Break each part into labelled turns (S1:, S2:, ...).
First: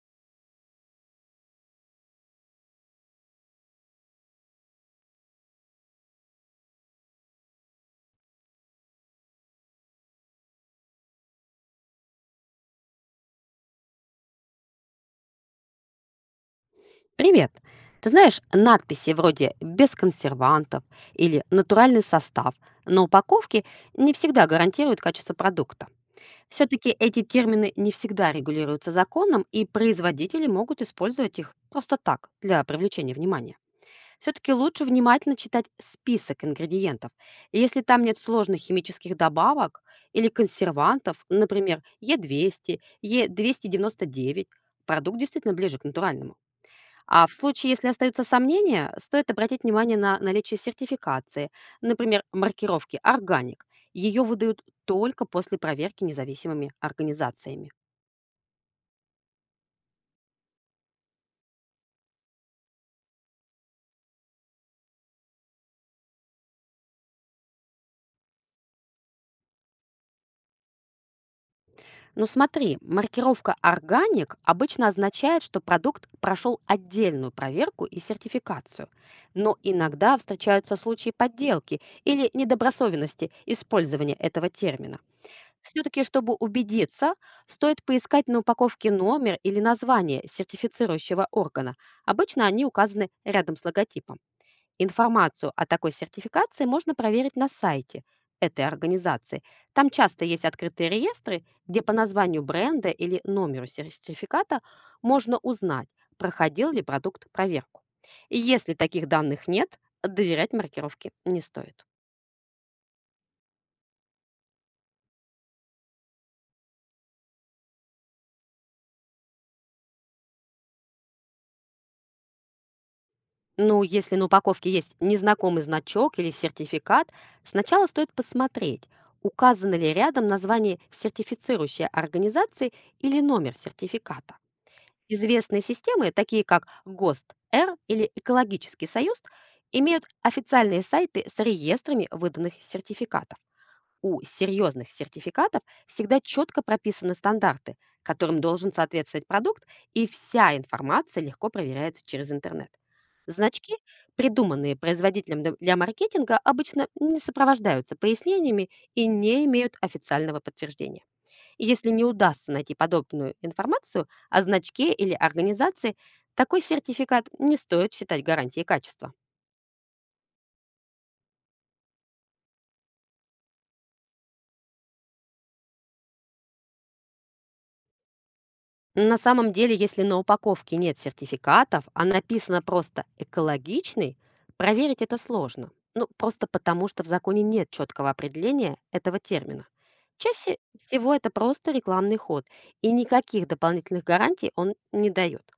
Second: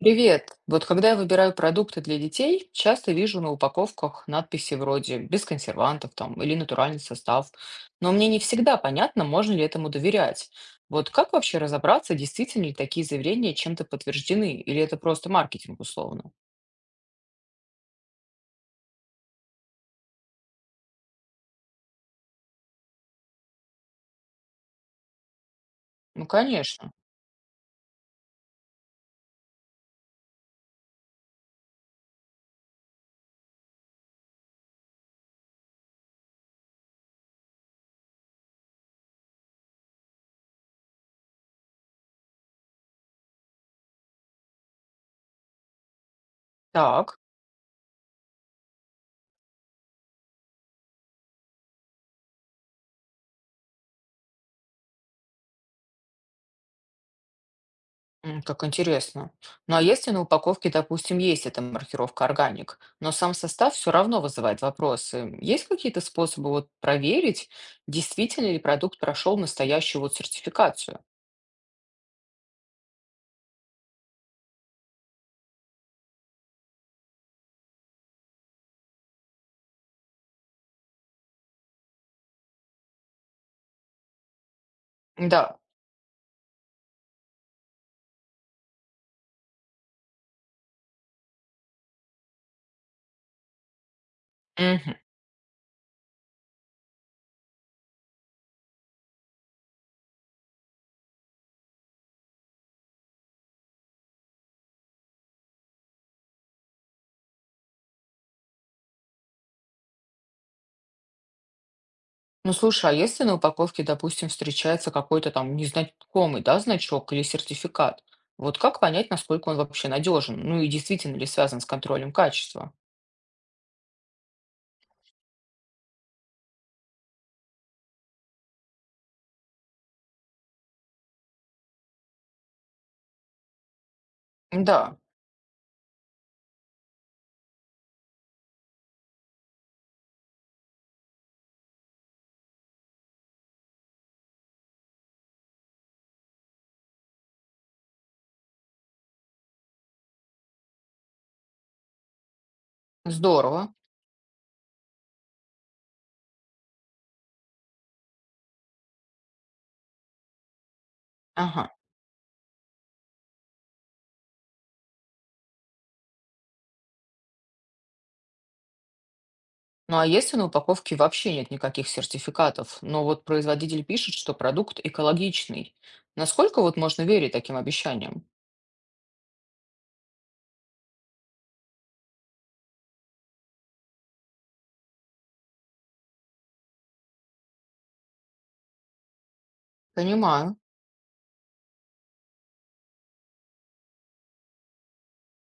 S1: Привет! Вот когда я выбираю продукты для детей, часто вижу на упаковках надписи вроде «без консервантов» там, или «натуральный состав». Но мне не всегда понятно, можно ли этому доверять. Вот как вообще разобраться, действительно ли такие заявления чем-то подтверждены, или это просто маркетинг условно?
S2: Привет! Ты знаешь, надписи вроде «без консервантов» или «натуральный состав» на упаковке не всегда гарантируют качество продукта.
S1: Ну,
S2: Все-таки
S1: конечно.
S2: эти термины не всегда регулируются законом, и производители могут использовать их просто так, для привлечения внимания. Все-таки лучше внимательно читать список ингредиентов. И если там нет сложных химических добавок или консервантов, например, Е200, Е299, продукт действительно ближе к натуральному.
S1: Так.
S2: А в случае, если остаются сомнения, стоит обратить внимание на наличие сертификации, например, маркировки «Органик». Ее выдают только после проверки независимыми организациями.
S1: Как интересно. Ну а если на упаковке, допустим, есть эта маркировка органик, но сам состав все равно вызывает вопросы, есть какие-то способы вот проверить, действительно ли продукт прошел настоящую вот сертификацию?
S2: Но смотри, маркировка «Органик» обычно означает, что продукт прошел отдельную проверку и сертификацию. Но иногда встречаются случаи подделки или недобросовенности использования этого термина.
S1: Да.
S2: Все-таки, чтобы убедиться, стоит поискать на упаковке номер или название сертифицирующего органа. Обычно они указаны рядом с логотипом.
S1: Мгм.
S2: Информацию о такой сертификации можно проверить на сайте этой организации. Там часто есть открытые реестры, где по названию бренда или номеру сертификата можно узнать, проходил ли продукт проверку. И если таких данных нет, доверять маркировке не стоит.
S1: Ну слушай, а если на упаковке, допустим, встречается какой-то там незнакомый, да, значок или сертификат, вот как понять, насколько он вообще надежен, ну и действительно ли связан с контролем качества?
S2: Ну, если на упаковке есть незнакомый значок или сертификат, сначала стоит посмотреть, указано ли рядом название сертифицирующей организации или номер сертификата.
S1: Да,
S2: Известные системы, такие как ГОСТ, Р или Экологический союз, имеют официальные сайты с реестрами выданных сертификатов. У серьезных сертификатов всегда четко прописаны стандарты, которым должен соответствовать продукт, и вся информация легко проверяется через интернет.
S1: здорово.
S2: Значки, придуманные производителем для маркетинга, обычно не сопровождаются пояснениями и не имеют официального подтверждения. И
S1: Ага.
S2: если не удастся найти подобную информацию о значке или организации, такой сертификат не стоит считать гарантией качества.
S1: Ну а если на упаковке вообще нет никаких сертификатов, но вот производитель пишет, что продукт экологичный, насколько вот можно верить таким обещаниям?
S2: На самом деле, если на упаковке нет сертификатов, а написано просто «экологичный», проверить это сложно. Ну, просто потому, что в законе нет четкого определения этого термина.
S1: Понимаю.
S2: Чаще всего это просто рекламный ход, и никаких дополнительных гарантий он не дает.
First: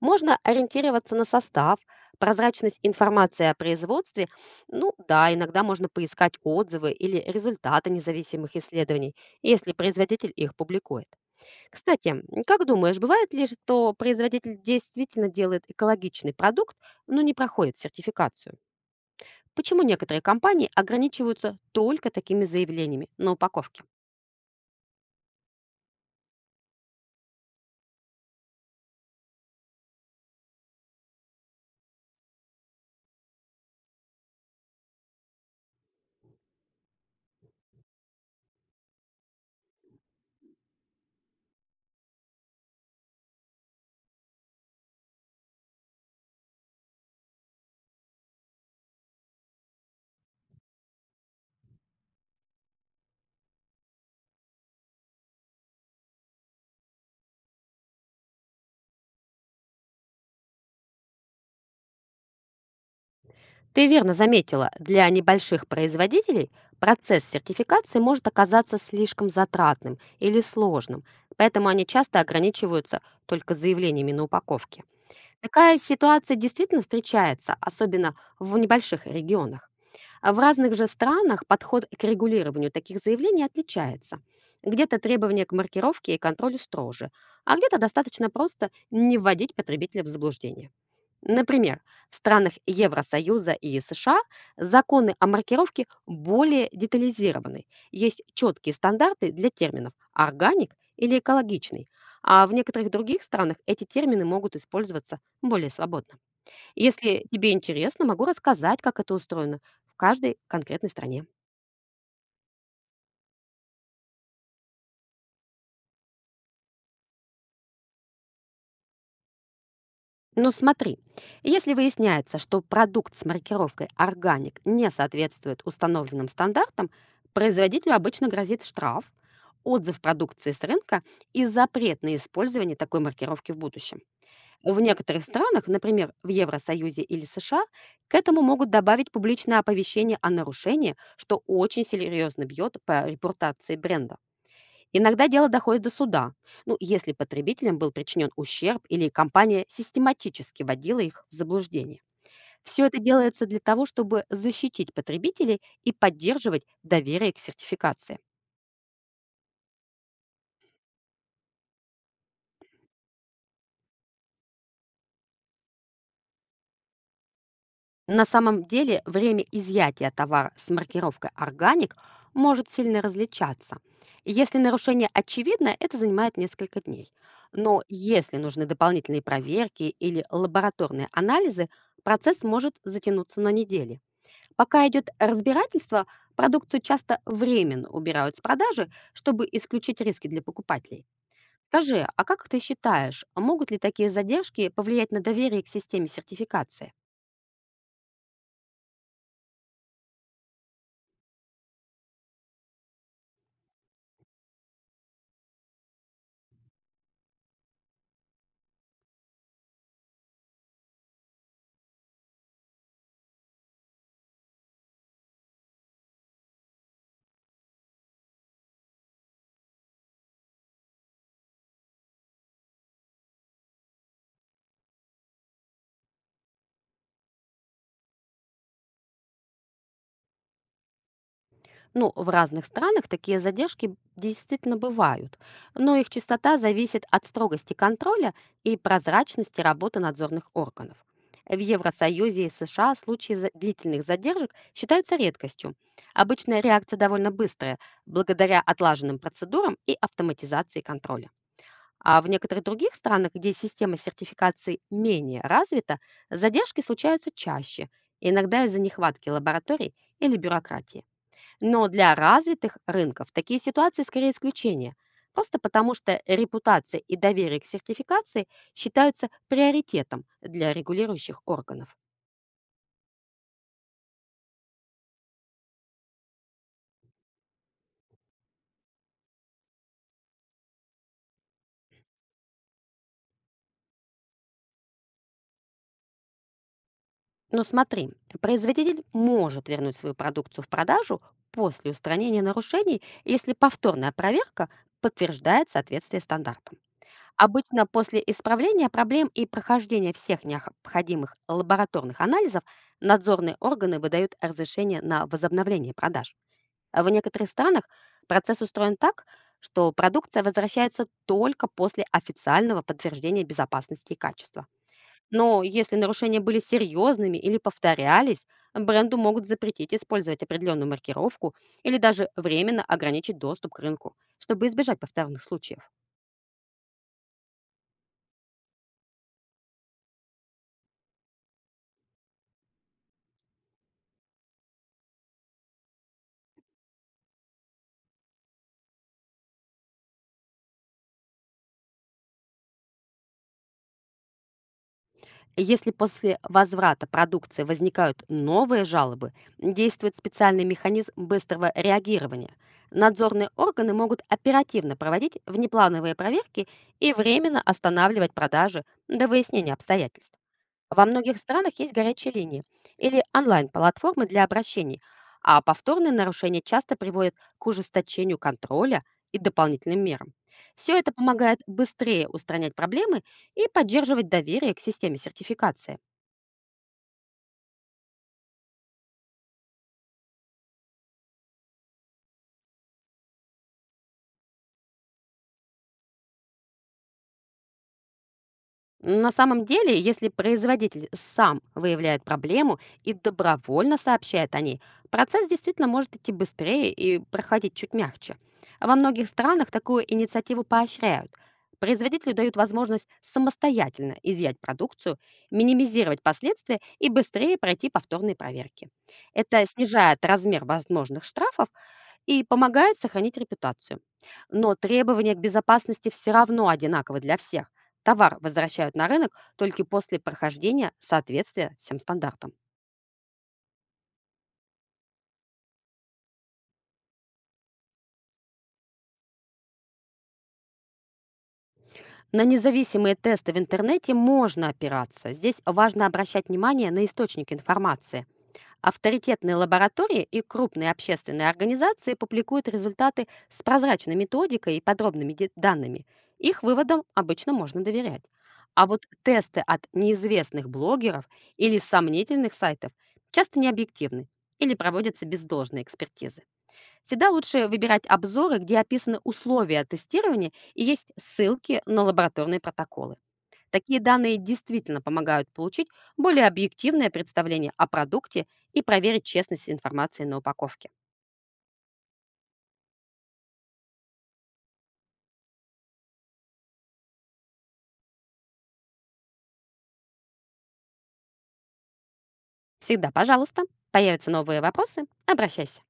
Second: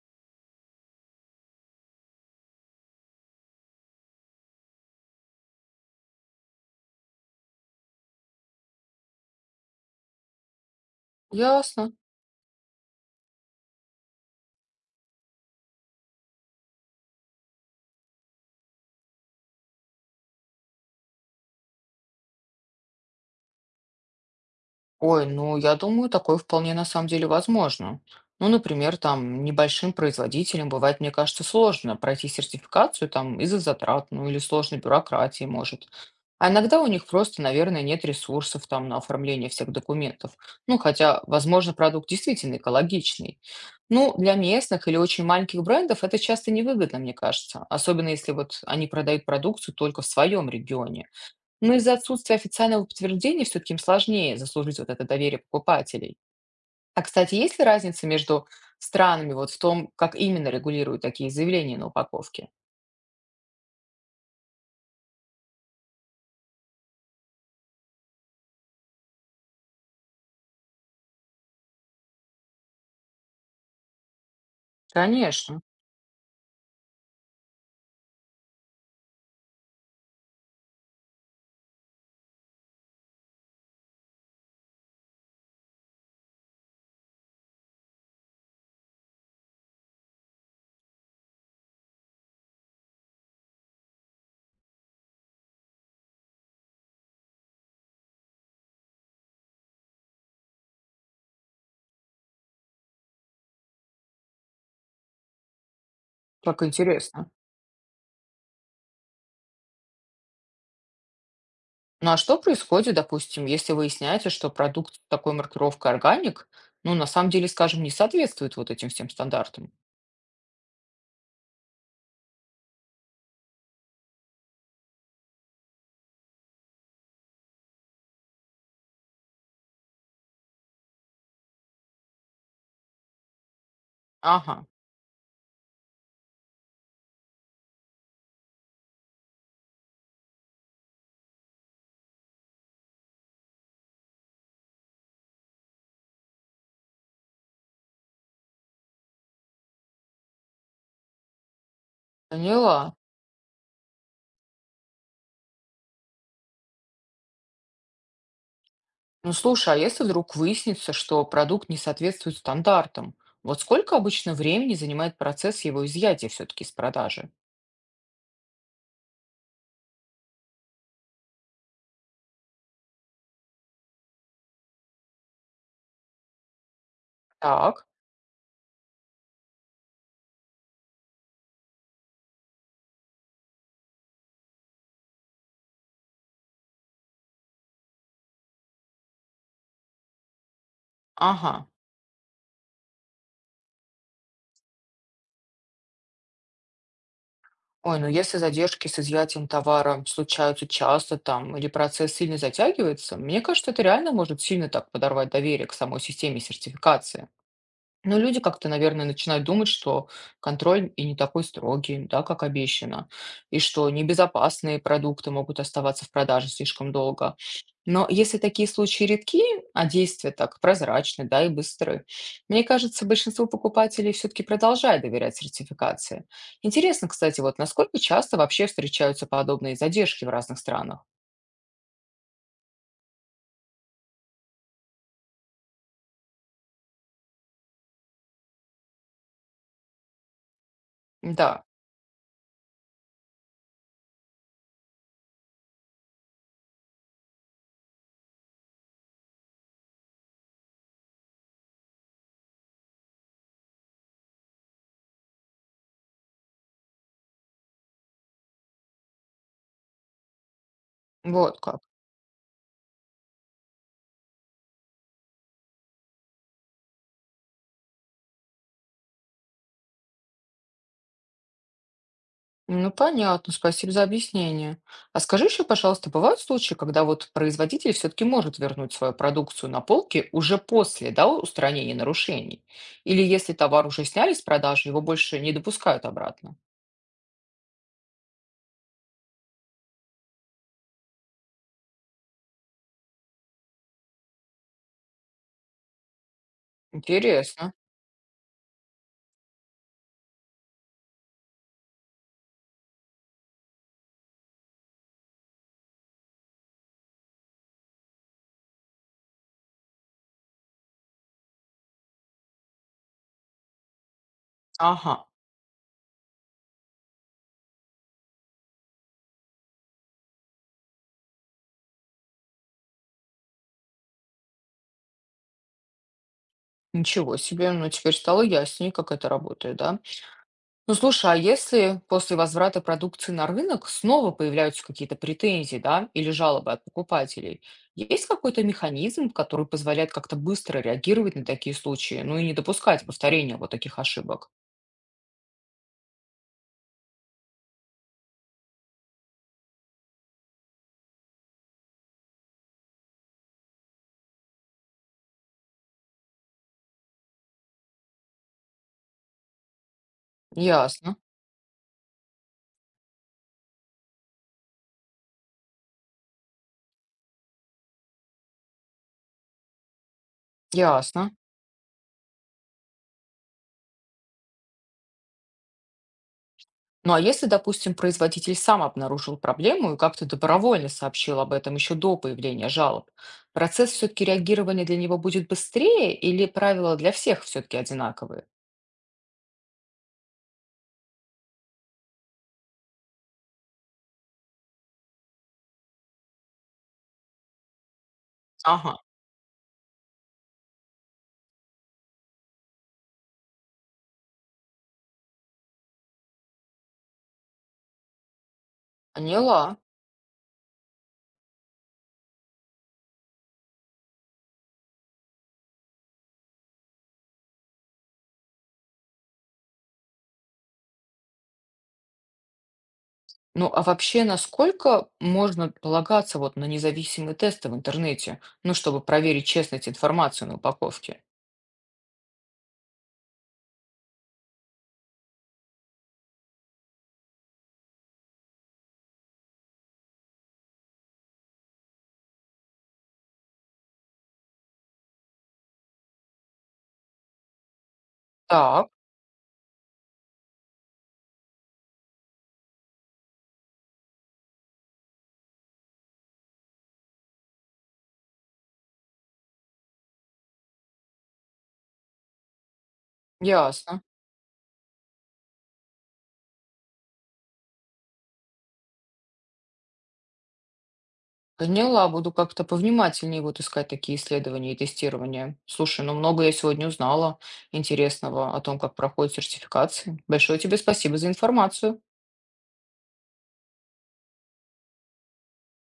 S2: Можно ориентироваться на состав, прозрачность информации о производстве. Ну да, иногда можно поискать отзывы или результаты независимых исследований, если производитель их публикует.
S1: Ясно.
S2: Кстати, как думаешь, бывает ли, что производитель действительно делает экологичный продукт, но не проходит сертификацию? Почему некоторые компании ограничиваются только такими заявлениями на упаковке?
S1: Ой, ну я думаю, такое вполне на самом деле возможно. Ну, например, там небольшим производителям бывает, мне кажется, сложно пройти сертификацию там из-за затрат, ну или сложной бюрократии, может. А иногда у них просто, наверное, нет ресурсов там на оформление всех документов. Ну, хотя, возможно, продукт действительно экологичный. Ну, для местных или очень маленьких брендов это часто невыгодно, мне кажется, особенно если вот они продают продукцию только в своем регионе. Но из-за отсутствия официального подтверждения все-таки им сложнее заслужить вот это доверие покупателей. А, кстати, есть ли разница между странами вот в том, как именно регулируют такие заявления на упаковке?
S2: Ты верно заметила, для небольших производителей процесс сертификации может оказаться слишком затратным или сложным, поэтому они часто ограничиваются только заявлениями на упаковке.
S1: Конечно,
S2: Такая ситуация действительно встречается, особенно в небольших регионах. А в разных же странах подход к регулированию таких заявлений отличается. Где-то требования к маркировке и контролю строже, а где-то достаточно просто не вводить потребителя в заблуждение. Например, в странах Евросоюза и США законы о маркировке более детализированы. Есть четкие стандарты для терминов «органик» или «экологичный», а в некоторых других странах эти термины могут использоваться более свободно.
S1: как
S2: Если
S1: интересно.
S2: тебе интересно, могу рассказать, как это устроено в каждой конкретной стране.
S1: Ну а что происходит, допустим, если выясняется, что продукт с такой маркировкой органик, ну на самом деле, скажем, не соответствует вот этим всем стандартам?
S2: Но смотри, если выясняется, что продукт с маркировкой «органик» не соответствует установленным стандартам, производителю обычно грозит штраф, отзыв продукции с рынка и запрет на использование такой маркировки в будущем.
S1: Ага,
S2: В некоторых странах, например, в Евросоюзе или США, к этому могут добавить публичное оповещение о нарушении, что очень серьезно бьет по репутации бренда. Иногда дело доходит до суда, ну, если потребителям был причинен ущерб или компания систематически вводила их в заблуждение. Все
S1: поняла.
S2: это делается для того, чтобы защитить потребителей и поддерживать доверие к сертификации.
S1: Ну слушай, а если вдруг выяснится, что продукт не соответствует стандартам, вот сколько обычно времени занимает процесс его изъятия все-таки из продажи?
S2: На самом деле время изъятия товара с маркировкой «Органик» может сильно различаться. Если нарушение очевидно, это занимает несколько дней. Но
S1: Так,
S2: если нужны дополнительные проверки или лабораторные анализы, процесс может затянуться на недели. Пока идет разбирательство, продукцию часто временно убирают с продажи, чтобы исключить риски для покупателей.
S1: ага.
S2: Скажи, а как ты считаешь, могут ли такие задержки повлиять на доверие к системе сертификации?
S1: Ой, ну если задержки с изъятием товара случаются часто там, или процесс сильно затягивается, мне кажется, это реально может сильно так подорвать доверие к самой системе сертификации. Ну, люди как-то, наверное, начинают думать, что контроль и не такой строгий, да, как обещано, и что небезопасные продукты могут оставаться в продаже слишком долго. Но если такие случаи редки, а действия так прозрачны, да, и быстры, мне кажется, большинство покупателей все-таки продолжает доверять сертификации. Интересно, кстати, вот насколько часто вообще встречаются подобные задержки в разных странах?
S2: Ну, в разных странах такие задержки действительно бывают, но их частота зависит от строгости контроля и прозрачности работы надзорных органов. В
S1: Да,
S2: Евросоюзе и США случаи длительных задержек считаются редкостью. Обычная реакция довольно быстрая, благодаря отлаженным процедурам и автоматизации контроля. А в некоторых других странах, где система сертификации менее развита, задержки случаются чаще, иногда из-за нехватки лабораторий или бюрократии.
S1: вот как.
S2: Но для развитых рынков такие ситуации скорее исключение, просто потому что репутация и доверие к сертификации считаются приоритетом для регулирующих органов.
S1: Ну, понятно, спасибо за объяснение. А скажи еще, пожалуйста, бывают случаи, когда вот производитель все-таки может вернуть свою продукцию на полке уже после, да, устранения нарушений? Или если товар уже сняли с продажи, его больше не допускают обратно?
S2: Но смотри, производитель может вернуть свою продукцию в продажу после устранения нарушений, если повторная проверка подтверждает соответствие стандартам.
S1: Интересно.
S2: Обычно после исправления проблем и прохождения всех необходимых лабораторных анализов надзорные органы выдают разрешение на возобновление продаж. А в некоторых странах процесс устроен так, что продукция возвращается только после официального подтверждения безопасности и качества.
S1: Ага,
S2: Но если нарушения были серьезными или повторялись, бренду могут запретить использовать определенную маркировку или даже временно ограничить доступ к рынку, чтобы избежать повторных случаев.
S1: ничего себе, ну теперь стало яснее, как это работает, да? Ну слушай, а если после возврата продукции на рынок снова появляются какие-то претензии, да, или жалобы от покупателей, есть какой-то механизм, который позволяет как-то быстро реагировать на такие случаи, ну и не допускать повторения вот таких ошибок?
S2: Если после возврата продукции возникают новые жалобы, действует специальный механизм быстрого реагирования. Надзорные органы могут оперативно проводить внеплановые проверки и временно останавливать продажи до выяснения обстоятельств. Во
S1: Ясно,
S2: многих странах есть горячие линии или онлайн-платформы для обращений, а повторные нарушения часто приводят к ужесточению контроля и дополнительным мерам. Все это
S1: ясно.
S2: помогает быстрее устранять проблемы и поддерживать доверие к системе сертификации.
S1: Ну а если, допустим, производитель сам обнаружил проблему и как-то добровольно сообщил об этом еще до появления жалоб, процесс все-таки реагирования для него будет быстрее или правила для всех все-таки одинаковые?
S2: На самом деле, если производитель сам выявляет проблему и добровольно сообщает о ней, процесс действительно может идти быстрее и проходить чуть мягче. Во
S1: Ага,
S2: многих странах такую инициативу поощряют. Производителю дают возможность самостоятельно изъять продукцию, минимизировать последствия и быстрее пройти повторные проверки. Это
S1: поняла.
S2: снижает размер возможных штрафов и помогает сохранить репутацию. Но требования к безопасности все равно одинаковы для всех. Товар возвращают на рынок только после прохождения соответствия всем стандартам.
S1: Ну, а вообще, насколько можно полагаться вот на независимые тесты в интернете, ну, чтобы проверить честность информации на упаковке?
S2: На независимые тесты в интернете можно опираться. Здесь важно обращать внимание на источник информации. Авторитетные лаборатории и крупные общественные организации публикуют результаты с прозрачной методикой и подробными данными. Их выводам обычно можно доверять. А
S1: Так,
S2: вот тесты от неизвестных блогеров или сомнительных сайтов часто необъективны или проводятся без должной экспертизы. Всегда лучше выбирать обзоры, где описаны условия тестирования и есть ссылки на лабораторные протоколы. Такие
S1: ясно.
S2: данные действительно помогают получить более объективное представление о продукте и проверить честность информации на упаковке.
S1: Поняла, буду как-то повнимательнее вот искать такие исследования и тестирования. Слушай, ну много я сегодня узнала интересного о том, как проходит сертификации. Большое тебе спасибо за информацию.
S2: Всегда, пожалуйста, появятся новые вопросы, обращайся.